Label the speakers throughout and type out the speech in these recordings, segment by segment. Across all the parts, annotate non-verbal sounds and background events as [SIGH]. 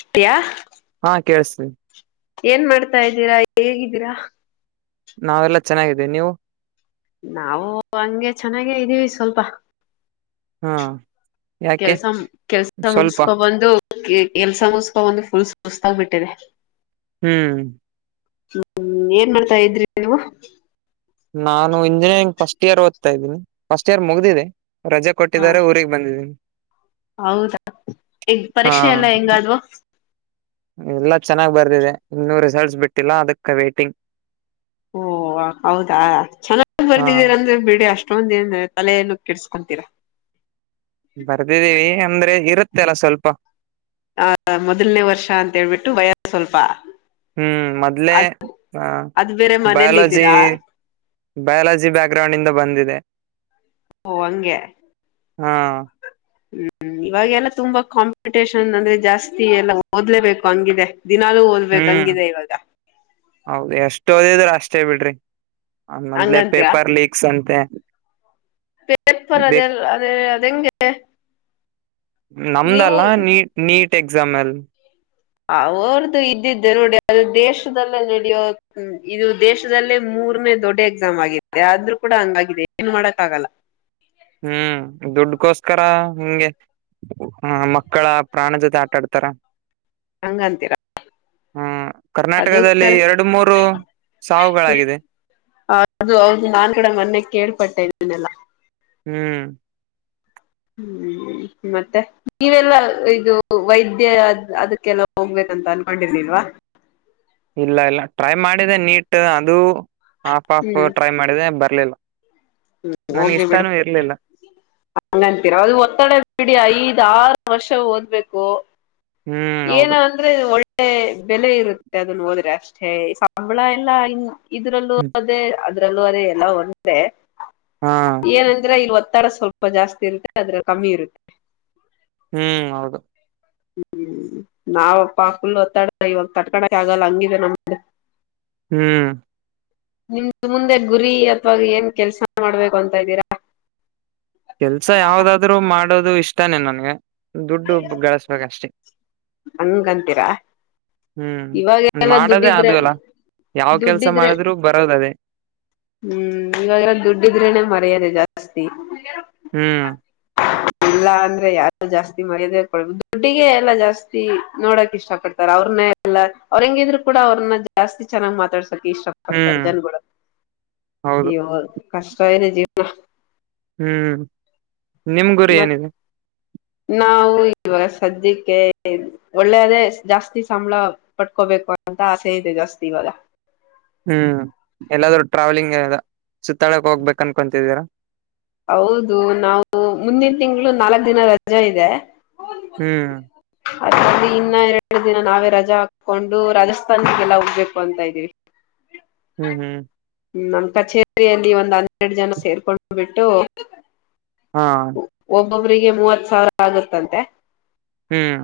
Speaker 1: ಅಷ್ಟಯಾ [UNINTELLIGIBLE]
Speaker 2: ಹಾ ಕೇೇಳಸ್ೀಿ [UNINTELLIGIBLE]
Speaker 1: ಏನ್ ಮಾಡ್ತಾ ಇದ್ದೀರಾ ಹೇಗಿದ್ದೀರಾ
Speaker 2: ನಾವೆಲ್ಲಾ ಚೆನ್ನಾಗಿದ್ದೇ ನೀವು
Speaker 1: ನಾವು ಹಂಗೆ ಚೆನ್ನಾಗೇ ಇದ್ದೀವಿ ಸ್ವಲ್ಪ
Speaker 2: ಹಾ ಯಾಕೆ
Speaker 1: ಕೆಲ್ಸ ಕೆಲ್ಸ
Speaker 2: ಸ್ವಲ್ಪ
Speaker 1: ಮುಗಸ್ಕೊಬಂದು ಎಲ್ಸ ಮಸ್ಕ ಒಂದು ಫುಲ್ ಸಸ್ತಾಗ್ ಬಿಟ್ಟಿದೆ
Speaker 2: ಹ್ಮ್
Speaker 1: ಹ್ಮ್ ಏನ್ ಮಾಡ್ತಾ ಇದ್ರಿ ನೀವು
Speaker 2: ನಾನು ಇಂಜಿನಿಯರಿಂಗ್ ಫಸ್ಟ್ ಇಯರ್ ಓದ್ತಾ ಇದ್ದೀನಿ ಫಸ್ಟ್ ಇಯರ್ ಮುಗ್ದಿದೆ ರಜೆ
Speaker 1: ಹ
Speaker 2: ಕೊಟ್ಟಿದಿದ್ದಾರೆ ಊರಿಗೆಗ್ ಬಂದಿದ್ದೀನಿ
Speaker 1: ಹೌದಾ ಈಗ್
Speaker 2: ಹಾ
Speaker 1: ಪರೀಕ್ಷೆ ಎಲ್ಲ ಹೆಂಗಾದ್ವು
Speaker 2: ಎಲ್ಲಾ ಚೆನ್ನಾಗ್ ಬರ್ದಿದೆ ಇನ್ನೂ ರಿಸಲ್ಟ್ಸ್ ಬಿಟ್ಟಿಲ್ಲ ಅದಕ್ಕೆ ವೈಟಿಂಗ್
Speaker 1: ಓ ಹೌದಾ ಚೆನ್ನಾಗಿ್
Speaker 2: ಹಾ
Speaker 1: ಬರ್ದಿದೀರ ಅಂದ್ರೆ ಬಿಡಿ ಅಷ್ಟು ಅಷ್ಟೊಂದ ತಲೆಯನ್ನು ಕೆಡ್ಸ್ಕೊತೀರಾ
Speaker 2: ಬರ್ದಿದ್ದೀವಿ ಅಂದ್ರೆ ಇರುತ್ತೆ ಅಲ್ಲ ಸ್ವಲ್ಪ
Speaker 1: ಆ ಮೊದಲನೇ ವರ್ಷ ಅಂತ ಹೇಳ್ಬಿಟ್ಟು ವಯಸ್ ಸ್ವಲ್ಪ
Speaker 2: ಹ್ಮ್ ಮೊದ್ಲೆೇ
Speaker 1: ಅದ್
Speaker 2: ಆ
Speaker 1: ಅದ್ ಬೇರೆ ಮನೇಲಿ
Speaker 2: ಬಯಾಲಜಿ
Speaker 1: ಇದ್ದೀರಾ
Speaker 2: ಬಯಾಲಜಿ ಬ್ಯಾಕ್ ಗ್ರೌಂಡ್ ಇಂದ ಬಂದಿದೆ
Speaker 1: ಓ ಹಂಗೆ
Speaker 2: ಹಾ
Speaker 1: ಹ್ಮ್ ಇವಾಗೆಲ್ಲಾ ತುಂಬಾ ಕಾಂಪಿಟೇಷನ್ ಅಂದ್ರೆ ಜಾಸ್ತಿ ಎಲ್ಲಾ ಓದ್ಲೇಬೇಕು ಹಂಗಿದೆ ದಿನಾಲೂ ಓದ್ಬೇಕು
Speaker 2: ಹ್ಮ್
Speaker 1: ಹಂಗಿದೆ ಇವಾಗ
Speaker 2: ಹೌದು ಎಷ್ಟೋದಿದ್ರೆ ಅಷ್ಟೇ ಬಿಡ್ರಿ ಆ ಮೊದ್ಲೆ
Speaker 1: ಹಂಗಂತೀರಾ
Speaker 2: ಪೇಪರ್ ಲೀಕ್ಸ್ ಅಂತೆ
Speaker 1: ಪೇಪರ್ ಅದೆೇ ಅದೇ ಅಗೆ [UNINTELLIGIBLE]
Speaker 2: ನಮ್ದಲ್ಲ ನೀ ನೀಟ್ ಎಕ್ಸಾಮಲ್
Speaker 1: ಅವ್ರ್ದು ಇದ್ದಿದ್ದೆ ನೋಡಿದು ದೇಶದಲ್ಲೇ ನಡಿಯೋ ಇದು ದೇಶದಲ್ಲೇ ಮೂರನೇ ದೊಡ್ಡ ಎಕ್ಸಾಮ್ ಆಗಿದೆ ಆದ್ೂ ಕೂಡ ಹಂಗಾಗಿದೆ ಏನ್ ಮಾಡಕ್ ಆಗಲ್ಲ
Speaker 2: ಹ್ಮ್ ದುಡ್ಕೋಸ್ಕರ ಹಂಗೆ ಮಕ್ಕಳ ಪ್ರಾಣ ಜೊತೆ ಆಟಾಡ್ತಾರ
Speaker 1: ಹಂಗಂತೀರ
Speaker 2: ಹಾ
Speaker 1: ಅದ ಕ
Speaker 2: ಸಾವುಗಳಾಗಿದೆ
Speaker 1: ಅದು ಹೌದು ನಾನ್ ಕೂಡ ಮೊನ್ನೆ ಕೇ ಪಟ್ಟೆಲ್ಲ [UNINTELLIGIBLE]
Speaker 2: ಹ್ಮ್
Speaker 1: ಹ್ಮ್ ಮತ್ತೆ ನೀವೆಲ್ಲ ಇದು ವೈದ್ಯದ ಅದಕ್ಕೆಲ್ಲ ಹೋಗ್ಬೇಕಂತ ಅನ್ಕೊಂಡಿರ್ಲಿಲ್ವಾ
Speaker 2: ಇಲ್ಲ ಇಲ್ಲ ಟ್ರೈ ಮಾಡಿದೆ ನೀಟ್ ಅದು ಹಾಫ್ ಹಫ್ ಟ್ರೈ ಮಾಡಿದೆ ಬ ಸಿ [UNINTELLIGIBLE]
Speaker 1: ಹ್ಮ್ ಹೋಗಿ ಬಿಡಿ ಹಂಗಂತೀರ ಅದು ಒತ್ತಡ ಬಿಡಿ ಐದ್ ಆರು ವರ್ಷ ಓದ್ಬೇಕು
Speaker 2: ಹ್ಮ್
Speaker 1: ಏನ
Speaker 2: ಹೌದು
Speaker 1: ಅಂದ್ರೆ ಒಳ್ಳೆ ಬೆಲೆ ಇರುತ್ತೆ ಅದನ್ನ ಓದಿದ್ರೆ ಅಷ್ಟೇ ಸಂಬಳ ಎಲ್ಲ ಇನ್ನು ಇದ್ರಲ್ಲೂ
Speaker 2: ಹ್ಮ್
Speaker 1: ಅದೇ ಅದ್ರಲ್ಲೂ ಅದೇ ಎಲ್ಲ ಒಂದೆ
Speaker 2: ಹಾ
Speaker 1: ಏನಂದ್ರೆ ಇವತ್ತು ತಡ ಸ್ವಲ್ಪ ಜಾಸ್ತಿ ಇರುತ್ತೆ ಅದ್ರ ಕಮ್ಮಿ ಇರುತ್ತೆ
Speaker 2: ಹ್ಮ್ ಹೌದು
Speaker 1: ಹ್ಮ್ ಹ್ಮ್ ನಾವ ಪಾಕುಲ್ ಒತ್ತಾಡ ಇವಾಗ ಕಟ್ಕಳಕ್ಕೆ ಆಗಲ್ಲ ಹಂಗಿದೆ ನಮ್ಮ
Speaker 2: ಹ್ಮ್
Speaker 1: ನಿಮ್ದ ಮುಂದೆ ಗುರಿ ಅಥವಾಗ ಏನ್ ಕೆಲ್ಸ ಮಾಡ್ಬೇಕು ಅಂತ ಇದ್ದೀರಾ
Speaker 2: ಕೆಲ್ಸ ಯಾವ್ದಾದ್ರರು ಮಾಡೋದು ಇಷ್ಟಾನೇ ನನ್ಗೆ ದುಡ್ಡು ಗಳಸ್ಬೇಕ ಅಷ್ಟೇ
Speaker 1: ಹಂಗಂತೀರಾ
Speaker 2: ಹ್ಮ್
Speaker 1: ಇವಾಗೆಲ್ಲ
Speaker 2: ಮಾಡೋದೇ
Speaker 1: ದುಡ್ಡಿದ್ರೆ
Speaker 2: ಅದು ಅಲ್ಲ ಯಾವ ಕೆಲ್ಸ
Speaker 1: ದುಡ್ಡಿದ್ರೆ
Speaker 2: ಮಾಡಿದ್ರು ಬರೋದ ಅದೇ
Speaker 1: ಹ್ಮ್ ಇವಾಗಲ್ಲಾ ದುಡ್ಡಿದ್ರೇನೆ ಮರ್ಯಾದೆ ಜಾಸ್ತಿ [INAUDIBLE]
Speaker 2: ಹ್ಮ್
Speaker 1: ಇಲ್ಲ ಅಂದ್ರೆ ಯಾರು ಜಾಸ್ತಿ ಮರ್ಯಾದೆ ಕೊ ದುಡ್ಡಿಗೆ ಎಲ್ಲಾ ಜಾಸ್ತಿ ನೋಡಕ್ ಇಷ್ಟ ಪಡ್ತಾರ ಅವ್ರನ್ನೇ ಎಲ್ಲ ಅವ್ರ ಹೆಂಗಿದ್ರು ಕೂಡ ಅವ್ರನ್ನ ಜಾಸ್ತಿ ಚೆನ್ನ್ ಮಾತಾಡ್ರೆ ಕ ಇಷ್ಟ ಪಡ್ತಾರೆ
Speaker 2: ಹ್ಮ್
Speaker 1: ಜನಗಳ
Speaker 2: ಹೌದು
Speaker 1: ಇ ಕಷ್ಟವನೆ ಜೀವನ
Speaker 2: ಹ್ಮ್ ನಿಮ್ ಗುರಿ
Speaker 1: ಮತ್
Speaker 2: ಏನಿದೆ
Speaker 1: ನಾವು ಇವಾಗ ಸದ್ಯಕ್ಕೆ ಒಳ್ಳೇದೇ ಜಾಸ್ತಿ ಸಂಬಳ ಪಟ್ಕೋಬೇಕು ಅಂತ ಆಸೆ ಇದೆ ಜಾಸ್ತಿ ಇವಾಗ
Speaker 2: ಹ್ಮ್ ಎಲ್ಲಾದ್ರೂ ಟ್ರಾವೆಲಿಂಗ್ ಸುತ್ತಾಳಕ್ ಹೋಗ್ಬೇಕ ಅನ್ಕೊತಿದ್ದೀರ
Speaker 1: ಹೌದು ನಾವು ಮುಂದಿನ ತಿಂಗಳು ನಾಲ್ಕ್ ದಿನ ರ ರಜಾ ಇದೆ
Speaker 2: ಹ್ಮ್
Speaker 1: ಅದಲ್ಲಿ ಇನ್ನ ಎರಡು ದಿನ ನಾವೇ ರಜಾ ಹಾಕೊಂಡು ರಾಜಸ್ಥಾನಿಗೆಲ್ಲ ಹೋಗ್ಬೇಕು ಅಂತ ಇದ್ದೀವಿ
Speaker 2: ಹ್ಮ್ ಹ್ಮ್
Speaker 1: ನಮ್ಮ್ ಕಚೇರಿಯಲ್ಲಿ ಒಂದ್ ಹನ್ನೆರಡು ಜನ ಸೇರ್ಕೊಂಡ್ ಬಿಟ್ಟು ಟ್ಟೋ
Speaker 2: ಹಾ
Speaker 1: ಒಬ್ಬೊಬಿಗೆ ಮೂವತ್ ಸಾವಿರ ಆಗತ್ತಂತೆ
Speaker 2: ಹ್ಮ್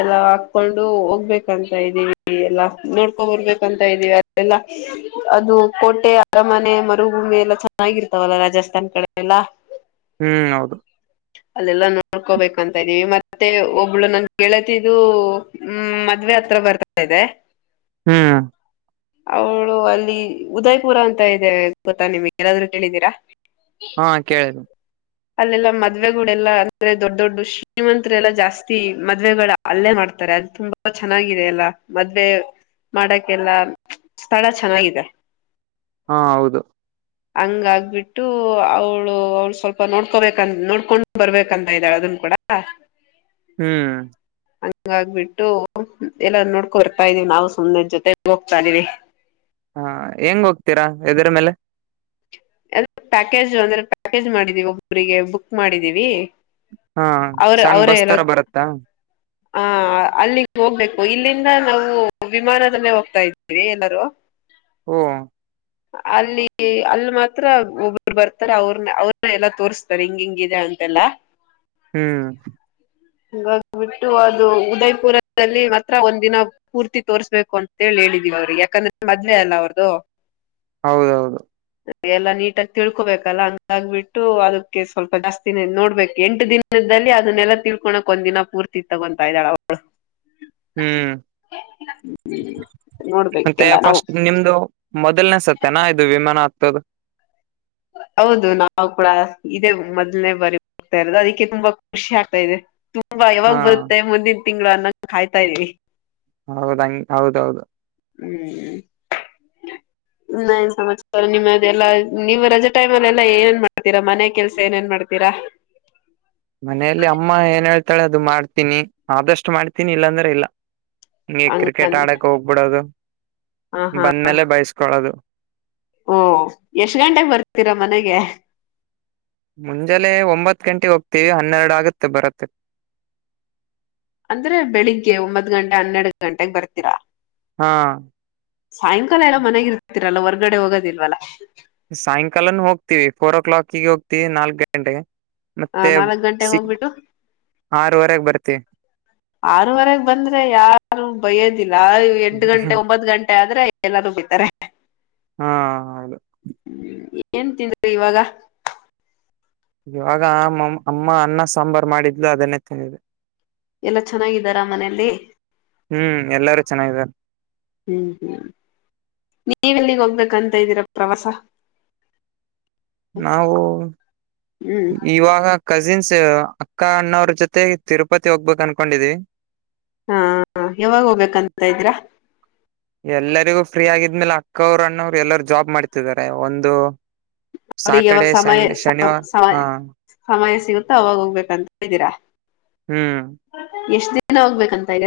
Speaker 1: ಎಲ್ಲ ಹಾಕೊಂಡು ಹೋಗ್ಬೇಕಂತ ಇದ್ದೀವಿ ಎಲ್ಲಾ ನೋಡ್ಕೊಂಡ ಬರ್ಬೇಕಂತ ಇದೀವಿ ಅಲ್ಲ ಅದು ಕೋಟೆ ಅರಮನೆ ಮರುಭೂಮಿ ಎಲ್ಲ ಚೆನ್ನಾಗಿರ್ತವಲ್ಲ ರಾಜಾಸ್ ತನ್ ಕಡೆ ಎಲ್ಲ
Speaker 2: ಹ್ಮ್ ಹೌದು
Speaker 1: ಅಲ್ಲೆಲ್ಲಾ ನೋಡ್ಕೋಬೇಕು ಅಂತ ಇದೀವಿ ಮತ್ತೆ ಒಬ್ಳು ನನ್ ಕಳತಿದ್ದು ಹ್ಮ್ ಮದ್ವೆ ಹತ್ರ ಬರ್ತಾ ಇದೆ
Speaker 2: ಹ್ಮ್
Speaker 1: ಅವಳು ಅಲ್ಲಿ ಉದಯ್ಪುರ ಅಂತ ಇದೆ ಗೊತ್ತಾ ನಿಮ್ಗೆ ಏನಾದ್ರು ಕೇಳಿದ್ದೀರಾ
Speaker 2: ಹಾ ಕೇಳಿದ
Speaker 1: ಅಲ್ಲೆಲ್ಲಾ ಮದ್ವೆಗಳಲ್ಲಾ ಅಂದ್ರೆ ದೊಡ್ ದೊಡ್ಡ ಶ್ರೀಮಂತರೆಲ್ಲಾ ಜಾಸ್ತಿ ಮದ್ವೆಗಳ ಅಲ್ಲೇ ಮಾಡ್ತಾರೆ ಅದು ತುಂಬಾ ಚೆನ್ನಾಗಿದೆ ಎಲ್ಲಾ ಮದ್ವೆ ಮಾಡಕ್ಕೆಲ್ಲ ಸ್ಥಳ ಚೆನ್ನಾಗಿದೆ
Speaker 2: ಹಾ ಹೌದು
Speaker 1: ಹಂಗ ಆಗ್ಬಿಟ್ಟು ಅವಳು ಅವಳ ಸ್ವಲ್ಪ ಪ ನೋಡ್ಕೋಬೇಕ ನೋಡ್ಕೊಂಡು ಬರ್ಬೇಕಂತ ಇದ್ದಾಳ ಅದನ್ ಕೂಡ
Speaker 2: ಹ್ಮ್
Speaker 1: ಹಂಗ ಆಗ್ಬಿಟ್ಟು ಎಲ್ಲ ನೋಡ್ಕೊ ಬರ್ತಾ ಇದೀವಿ ನಾವು ಸುಮದ ಜೊತೆ ಹೋಗ್ತಾ ಇದೀವಿ
Speaker 2: ಹಾ ಹೆಂಗ ಹೋಗ್ತೀರಾ ಎದರ ಮೇಲೆ
Speaker 1: ಅ ಪ್ಯಾಕೇಜ್ ಅಂದ್ರೆ ಪ್ಯಾಕೇಜ್ ಮಾಡಿದೀವಿ ಒಬ್ಬರಿಗೆ ಬುಕ್ ಮಾಡಿದೀವಿ
Speaker 2: ಹಾ ಸಣ್ಣ ಬಸ್ತರ ಬರುತ್ತಾ
Speaker 1: ಹ ಅಲ್ಲಿಗೆ ಹೋಗ್ಬೇಕು ಇಲ್ಲಿಂದ ನಾವು ವಿಮಾನದಲ್ಲೇ ಹೋಗ್ತಾ ಇದ್ದೀವಿ ಎಲ್ಲಾರೂ
Speaker 2: ಹಓ
Speaker 1: ಅಲ್ಲಿ ಅಲ್ಲಿ ಮ ಹತ್ರ ಒಬ್ರು ಬರ್ತಾರೆ ಅವ್ರನ ಅವ್ರನ್ನ ಎಲ್ಲಾ ತೋರಿಸ್ತಾರೆ ಹಿಂಗ ಹಿಂಗಿದೆ ಅಂತೆಲ್ಲಾ
Speaker 2: ಹ್ಮ್
Speaker 1: ಹಂಗಬಿಟ್ಟು ಅದು ಉದಯ್ಪುರದಲ್ಲಿ ಮಾತ್ರ ಒಂದ ದಿನ ಪೂರ್ತಿ ತೋರ್ಸ್ಬೇಕು ಅಂತೇಳಿ ಹೇಳಿದಿವವಿ ಅವ್ರಿಗೆ ಯಾಕಂದ್ರೆ ಮದ್ವೆೇ ಅಲ್ಲ ಅವ್ರದುು
Speaker 2: ಹೌದೌದು
Speaker 1: ಎಲ್ಲಾ ನೀಟಾಗಿ ತಿಳ್ಕೊಬೇಕಲ್ಲ ಹಂಗಾಗ್ಬಿಟ್ಟು ಅದಕ್ಕೆ ಸ್ವಲ್ಪ ಜಾಸ್ತಿನ ನೋಡ್ಬೇಕು ಎಂಟು ದಿನದಲ್ಲಿ ಅದನ್ನೆಲ್ಲ ತಿಳ್ಕೊಳಕ್ ಒಂದ್ ದಿನ ಪೂರ್ತಿ ತಗೊತಾ ಇದ್ದಾಳ ಅವಳು
Speaker 2: ಹ್ಮ್
Speaker 1: [INAUDIBLE]
Speaker 2: ಮತ್ತ
Speaker 1: ನೋಡ್ಬೇಕೆಲ್ಲ ನಾವು
Speaker 2: ಫಸ್ಟ್ ನಿಮ್ದು ಮದ ಲ್ನೆ ಸತ್ತೇನಾ ಇದು ವಿಮಾನ ಆಗ್ತೋದು
Speaker 1: ಹೌದು ನಾವು ಕೂಡ ಇದೇ ಮೊದ್ನೇ ಬಾರಿ ಹೋಗ್ತಾ ಇರೋದು ಅದಕ್ಕೆ ತುಂಬಾ ಖುಷಿ ಆಗ್ತಾ ಇದೆ ಯವಾಗ
Speaker 2: ಹಾ
Speaker 1: ಬರುತ್ತೆ ಮುಂದಿನ ತಿಂಗಳು ಅನ್ನಂಗ ಕಾಯ್ತಾ ಇದವಿ
Speaker 2: ಹೌದಂಗ ಹೌದೌದು
Speaker 1: ಹ್ಮ್ ನ ಸಮತ್ ನಿಮ್ಮದೆಲ್ಲ ನೀವ ರಜೆ ಟೈಮಲ್ಲ ಏನೇಏನ್ ಮಾಡ್ತೀರಾ ಮನೆ ಕೆಲ್ಸ ಏನೇಏನ್ ಮಾಡ್ತೀರಾ
Speaker 2: ಮತ್ತಾಳೆ ಅದು ಮಾಡ್ತೀನಿ ಆದಷ್ಟು ಮಾಡ್ತೀನಿ ಇಲ್ಲಾಂದ್ರೆ ಇಲ್ಲ ಈಗೆ
Speaker 1: ಹಂಗ
Speaker 2: ಕ್ರಿಕೆಟ್ ಆಡಕ್ ಹೋಗ್ಬಿಡೋದು
Speaker 1: ಹ ಹಾ
Speaker 2: ಬಂದ್ಮೇಲೆ ಬಯಸ್ಕೊಳೋದು
Speaker 1: ಓ ಎಷ್ಟ್ ಗಂಟೆಗೆ ಬರ್ತೀರಾ ಮನೆಗೆ
Speaker 2: ಮುಂಜಾಲೆ ಒಂಬತ್ತು ಗಂಟೆ ಹೋಗ್ತೀವಿ ಹನ್ನೆರಡು ಆಗುತ್ತೆ ಬರತ್ತೆ
Speaker 1: ಅಂದ್ರೆ ಬೆಳಿಗ್ಗೆ ಒಂಬತ್ ಗಂಟೆ ಹನ್ನೆರಡು ಗಂಟೆಗೆ ಬರ್ತೀರಾ
Speaker 2: ಹಾ
Speaker 1: ಸಾಯಂಕಾಲ ಎಲ್ಲ ಮನೆಗ ಇರ್ತಿರಲ್ಲ ಹೊರ್ಗಡೆ ಹೋಗೋದಿಲ್ವಲ್ಲ
Speaker 2: ನಾಲ್ಕು ಗಂಟೆಗೆ
Speaker 1: ಹ
Speaker 2: ಮತ್ತೆ
Speaker 1: ನಾಲ್ಕ್ ಗಂಟೆೆಗೆ
Speaker 2: ಸಿ
Speaker 1: ಹೋಗ್ಬಿಟ್ಟು
Speaker 2: ಆರವರೆಗೆ ಬರ್ತಿ
Speaker 1: ಆರವರೆಗೆ ಬಂದ್ರೆ ಯಾರು ಬಯೋದಿಲ್ಲ ಇಲ್ಲ ಎಂಟು ಗಂಟೆ ಒಂಬತ್ತು ಗಂಟೆ ಆದ್ರೆ ಎಲ್ಲಾರೂಬ್ ಬಿತಾರೆ
Speaker 2: ಹಾ ಹೌದು
Speaker 1: ಏನ್ ತಿಂದ್ರಿ ಇವಾಗ
Speaker 2: ಇವಾಗ ಅಮ್ಮ ಅನ್ನ ಸಾಂಬಾರ್ ಮಾಡಿದ್ಲು ಅದನ್ನೇ ತಂದಿದೆ
Speaker 1: ಎಲ್ಲಾ ಚೆನ್ನಾಗಿದ್ದಾರಾ ಮನೆಯಲ್ಲಿ
Speaker 2: ಹ್ಮ್ ಎಲ್ಲಾರು ಚೆನ್ನಾದಾರೆ
Speaker 1: ನೀವೆಲ್ಲಿಗ ಹೋಗ್ಬೇಕಂತ ಇದ್ದೀರಾ ಪ್ರವಾಸ
Speaker 2: ನಾವು
Speaker 1: ಹ್ಮ್
Speaker 2: ಇವಾಗ ಕಜಿನ್ಸ್ ಅಕ್ಕ ಅಣ್ಣ ಅವ್ರ ಜೊತೆ ತಿರುಪತಿ ಹೋಗ್ಬೇಕಕ್ ಅನ್ಕೊಂಡಿದ್ವಿ
Speaker 1: ಹಾ ಯಾವಾಗ ಹೋಗ್ಬೇಕಂತ್ರಾ
Speaker 2: ಎಲ್ಲರಿಗೂ ಫ್ರೀ ಆಗಿದ್ಮೇಲೆ ಅಕ್ಕವ್ರು ಅಣ್ಣವ್ರು ಎಲ್ಲರು ಜಾಬ್ ಮಾಡ್ತಿದ್ದಾರೆ ಒಂದು
Speaker 1: ಅವ್ರಿಗೆ ಯಾವಾಗ
Speaker 2: ಸ್ಯಾಟರ್ಡೆ
Speaker 1: ಸಮಯ
Speaker 2: ಸಣ್ ಶನಿವಾರ
Speaker 1: ಸಮಯ
Speaker 2: ಹಾ
Speaker 1: ಸಮಯ ಸಿಗುತ್ತೋ ಅವಾಗ ಹೋಗ್ಬೇಕಂತ್ದೀರಾ
Speaker 2: ಹ್ಮ್
Speaker 1: ಎಷ್ಟ ದಿನ ಏನ ಹೋಗ್ಬೇಕಂತ ಇರ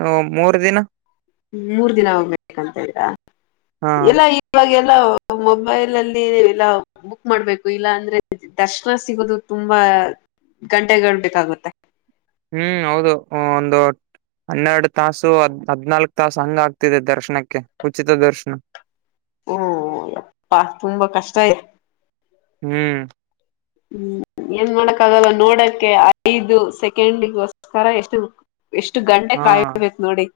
Speaker 2: ಹ ಮೂರು ದಿನ
Speaker 1: ಮೂರ್ ದಿನ ಹೋಗ್ಬೇಕಂತ ಇದ್ರಾ
Speaker 2: ಹಾ
Speaker 1: ಎಲ್ಲ ಇವಾಗ ಮೊಬೈಲ್ ಅಲ್ಲಿ ಎಲ್ಲ ಬುಕ್ ಮಾಡ್ಬೇಕು ಇಲ್ಲ ಅಂದ್ರೆ ದರ್ಶನ ಸಿಗೋದು ತುಂಬಾ ಗಂಟೆಗಳುಬೇಕಾಗುತ್ತೆ
Speaker 2: ಹ್ಮ್ ಹೌದು ಒಂದು ಹನ್ನೆರಡು ತಾಸು ಹದ್ ಹದ್ನಾಲ್ಕ ತಾಸು ಹಂಗ ಆಗ್ತಿದೆ ದರ್ಶನಕ್ಕೆ ಉಚಿತ ದರ್ಶನ
Speaker 1: ಹ್ಮ ಅಪ್ಪಾ ತುಂಬಾ ಕಷ್ಟ ಇದೆ
Speaker 2: ಹ್ಮ್
Speaker 1: ಹ್ಮ್ ಏನ್ ಮಾಡಕ್ ಆಗಲ್ಲ ನೋಡಕ್ಕೆ ಐದು ಸೆಕೆಂಡಗಗೋಸ್ಕರ ಎಷ್ಟು ಎಷ್ಟು ಗಂಡೆ
Speaker 2: ಹಾ
Speaker 1: ಕಾಯಬೇಕು ನೋಡಿ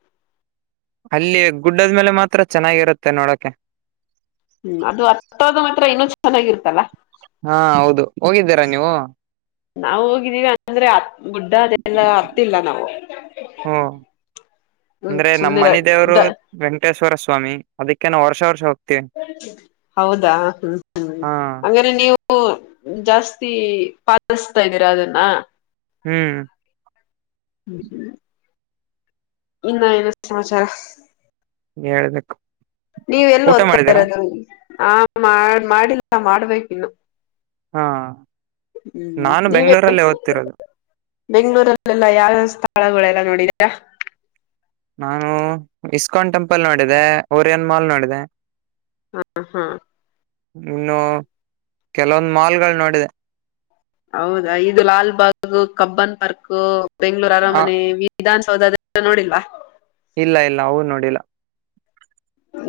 Speaker 2: ಅಲ್ಲಿ ಗುಡ್ಡದ್ಮೇಲೆ ಮಾತ್ರ ಚೆನ್ನಾಗಿರುತ್ತೆ ನೋಡಕೆ
Speaker 1: ಹ್ಮ್ ಅದು ಹತ್ತದ ಮಾತ್ರ ಇನ್ನೂ ಚೆನ್ನಾಗಿರ್ತಲ್ಲ
Speaker 2: ಹಾ ಹೌದು ಹೋಗಿದ್ದೀರಾ ನೀವು
Speaker 1: ನಾವು ಹೋಗಿದ್ದೀವಿ ಅಂದ್ರೆ ಗುಡ್ಡ ಅದೆಲ್ಲ ಹತ್ತಿಲ್ಲ ನಾವು
Speaker 2: ಹಓ
Speaker 1: ಹ್ಮ್
Speaker 2: ಅಂದ್ರೆ ನಮ್ಮ
Speaker 1: ಸುಮ್ನೆ
Speaker 2: ಮನೆ ದೇವರು ವೆಂಕಟೇಶ್ವರ ಸ್ವಾಮಿ ಅದಕ್ಕೆ ನಾವು ವರ್ಷ ಸರ್ಷ
Speaker 1: ಹೌದಾ ಹ್ಮ
Speaker 2: ಹಾ
Speaker 1: ಹ್ಮ ಅ್ರೆ ನೀವು ಹ ಜಾಸ್ತಿ ಪಾಲಸ್ತಾ್ದೀರಾ ಅದನ್ನ
Speaker 2: ಹ್ಮ್
Speaker 1: ಹ ಇನ್ನ ಏನು ಸಮಾಚಾರ
Speaker 2: ಹೇಳ್ಬೇಕಕ್ಕು
Speaker 1: ನೀವ ಎಲ್ಲಿ ಓದ್ತಾ ಇರೋದುಗೆ ಹಾ ಮಾಡ ಮಾಡಿಲ್ಲ ಮಾಡ್ಬೇಕೇ ಇನ್ನು
Speaker 2: ಹಾ
Speaker 1: ಹ್ಮ್
Speaker 2: ನಾನು ಬೆಂಗಳೂರಲ್ಲೇ ಓದ್ತಿಿರೋದು
Speaker 1: ಬೆಂ್ಗಳೂರಲ್ಲೆಲ್ಲ ಯಾವ್ಯಾವ ಸ್ಥಳಗಳೆಲ್ಲ ನೋಡಿದೀರಾ
Speaker 2: ನಾನು ಇಸ್ಕಾನ್ ಟೆಂಪಲ್ ನೋಡಿದೆೆ ಓರಿಯನ್ ಮಾಲ್ ನೋಡಿದೆ
Speaker 1: ಹಾ ಹಾ
Speaker 2: ಇನ್ನು ಕೆಲವೊಂದು ಮಾಲ್ ಗಳು ನೋಡಿದೆ
Speaker 1: ಹೌದಾಲ ಇದು ಲಾಲ್ಬಾಗ, ಕಬ್ಬನ್ ಪಾರ್ಕ್ - ಬೆಂಗಂಗಳೂರು
Speaker 2: ಆ
Speaker 1: ಅರಮನೆ., - ವಿಧಾನಸೌಧದ ನೋಡಿಲ್ವಾ. -
Speaker 2: ಇಲ್ಲ- ಇಲ್ಲ ಅವವು ನೋಡಿಲ್ಲ. -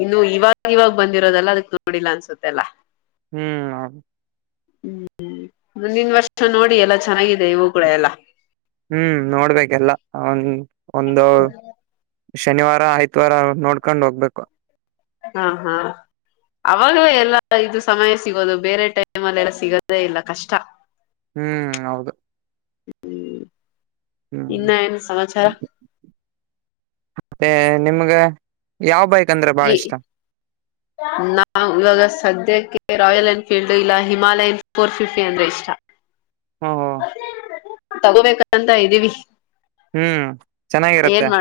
Speaker 1: ಇನ್ನು ಇವಾಗ- ಇವಾಗ ಬಂದಿರೋದಲ್ಲ ಅದಕ್ ನೋಡಿಲ್ಲ ಅನ್ಸುತ್ತೆಲ್ಲ. -
Speaker 2: ಹ್ಮ್,
Speaker 1: ಹ್ಮ್, ಮುಂದಿನ ವರ್ಷ ನೋಡಿ ಎಲ್ಲಾ ಚೆನ್ನಾಗ. -
Speaker 2: ಹ್ಮ್, ನೋಡ್ಬೇಕೆಲ್ಲ ಒ ಒಂದು, - ಶನಿವಾರ ಆಯ್ತ್, ವಾರ ನೋಡ್ಕೊಂಡ್ ಹೋಗ್ಬೇಕು. -
Speaker 1: ಹಾ, ಹಾ ಅವಾಗಲೇ ಎಲ್ಲ ಇದು ಸಮಯ ಸಿಗೋದು. ಬೇರೆ ಟೈಮಲ್ಲಲ್ಲ ಸಿಗೋದೇ ಇಲ್ಲ ಕಷ್ಟ. -
Speaker 2: ಹ್ಮ್, ಹೌದು...
Speaker 1: ಹ್ಮ್, ಇನ್ನ
Speaker 2: ಹ್ಮ್
Speaker 1: ನು ಸಮಾಚಾರ, -
Speaker 2: ಮತ್ತೆ ನಿಮ್ಗೆ ಯಾವ ಬೈಕ್, -
Speaker 1: ಈ ನಾ ಇವಾಗ [UNINTELLIGIBLE] ಸದ್ಯಕ್ಕೆ ರಾಯಲ್ ಎನ್ಫೀಲ್ಡ್, ಇಲ್ಲ ಹಿಮಾಲಯನ್ ಫೋರ್ ಫಿಫ್ಟಿ ಅಂದ್ರೆ ಇಷ್ಟ. -
Speaker 2: ಹಾ, ಹಾ,,,
Speaker 1: ತಗೋಬೇಕಂತ ಇದ್ದೀವಿ. -
Speaker 2: ಹ್ಮ್, ಚೆನ್ನಾಗಿರತ್ತೆ. -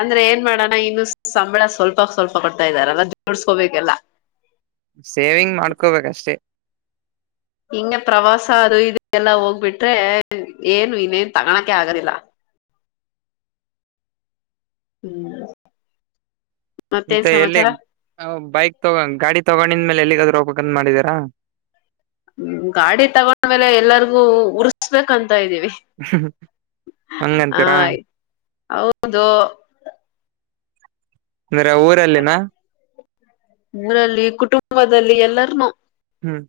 Speaker 1: ಅಂದ್ರೆ ಏನ್ ಮಾಡಣ ಇನ್ನು ಸಂಬಳ., - ಸ್ವಲ್ಪ -ಸ್ವಲ್ಪ ಕೊಡ್ತಾ ಇದ್ದಾರಲ್ಲ ಜೋಡ್ಸ್ಕೋಬೇಕಲ್ಲ.
Speaker 2: ಸೇವಿಂಗ್ ಮಾಡ್ಕೋಬೇಕಷ್ಟೇ., -
Speaker 1: ಹಿಂಗ ಪ್ರವಾಸ ಅದು ಇದು ಎಲ್ಲಾ ಹೋಗ್ಬಿಟ್ರೆ, ಏನು ಇನ್ನೇನ್ ತಗಳಕೆ ಆಗದಿಲ್ಲ. - ಹ್ಮ್, ಮತ್ತೇನ್
Speaker 2: ಮತ್ತೆ ಎಲ್ಲಿ
Speaker 1: ಸಮಾಚಾರ
Speaker 2: ಬೈಕ್ ತಗೊಂಡ ಗಾಡಿ ತಗೊಂಡಿದ್ಮೇಲೆ ಎಲ್ಲಿಗ., - ಪ ಮಾಡಿದೀರಾ [UNINTELLIGIBLE]
Speaker 1: ಹ್ಮ್, ಗಾಡಿ ತಗೊಂಡ್ಮೇಲೆ ಎಲ್ಲರಿಗೂ ಉರ್ಸ್ಬೇಕಂತ., - ತೀವಿ ಆ
Speaker 2: ಹಂಗಂತೀರಾ
Speaker 1: ಆಯ್ತು ಹೌದು. -
Speaker 2: ಅಂದ್ರೆ ಊರಲ್ಲಿನಾ., -
Speaker 1: ಊರಲ್ಲಿ ಕುಟುಂಬದಲ್ಲಿ ಎಲ್ಲಾರ್ನು., -
Speaker 2: ಹ್ಮ್,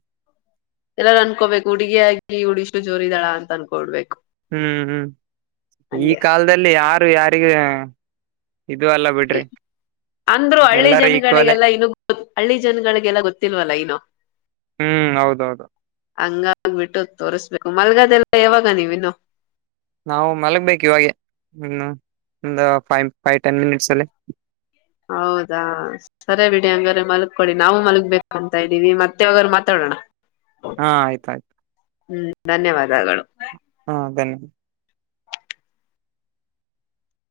Speaker 1: ಎಲ್ಲಾರು ಅನ್ಕೋಬೇಕು ಹುಡುಗಿ ಆಗಿ ಉಡಿಷ್ಟು ಜೋರಿದಾಳ ಅಂತ ಅನ್ಕೊಡ್ಬೇಕು., -
Speaker 2: ಹ್ಮ್- ಹ್ಮ್ ಈ ಕಾಲದಲ್ಲಿ ಯಾರ- ಯಾರಿಗೆ, -
Speaker 1: ಅಂದ್ರು ಹಳ್ಳಿ
Speaker 2: ಎಲ್ಲಾರೂ ಈಕ್ವಲೆ
Speaker 1: ಜನಗಳಿಗೆಲ್ಲಾ ಇನ್ನು ಹಳ್ಳಿ ಜನಗಳಿಗೆಲ್ಲ ಗೊತ್ತಿಲ್ವಲ್ಲ ಇನ್ನು
Speaker 2: ಹ್ಮ್ ಹೌದೌದು
Speaker 1: ಹಂಗ., - ಆಗ್ಬಿಟ್ಟು ತೋರಿಸ್ಬೇಕು. ಮಲ್ಗದೆೆಲ್ಲ ಯಾವಾಗ ನೀವಿನ್ನು, -
Speaker 2: ನಾವು ಮಲಗ್ಬೇಕು ಇವಾಗನ್ನು ಒಂದು ಫೈವ್ ಫೈವ್ ಟೆನ್ ಮಿನಿಟ್ಸ್ ಅಲ್ಲಿ., -
Speaker 1: ಹೌದಾ ಸರಿ ಬಿಡಿ ಹಂಗ್ರ ಮಲ್ಕೊಡಿ ನಾವು ಮಲ್ಗ್ಬೇಕು ಅಂತ ಇದ್ದೀವಿ. ಮತ್ತೆ ಒಾಗರು ಮಾತಾಡೋಣ.
Speaker 2: ಹಾ ಆಯ್ತ ಆಾಯ್ತು
Speaker 1: ಧನ್ಯವಾದಗಳು
Speaker 2: ಹಾ ಧನ್ಯವಾದ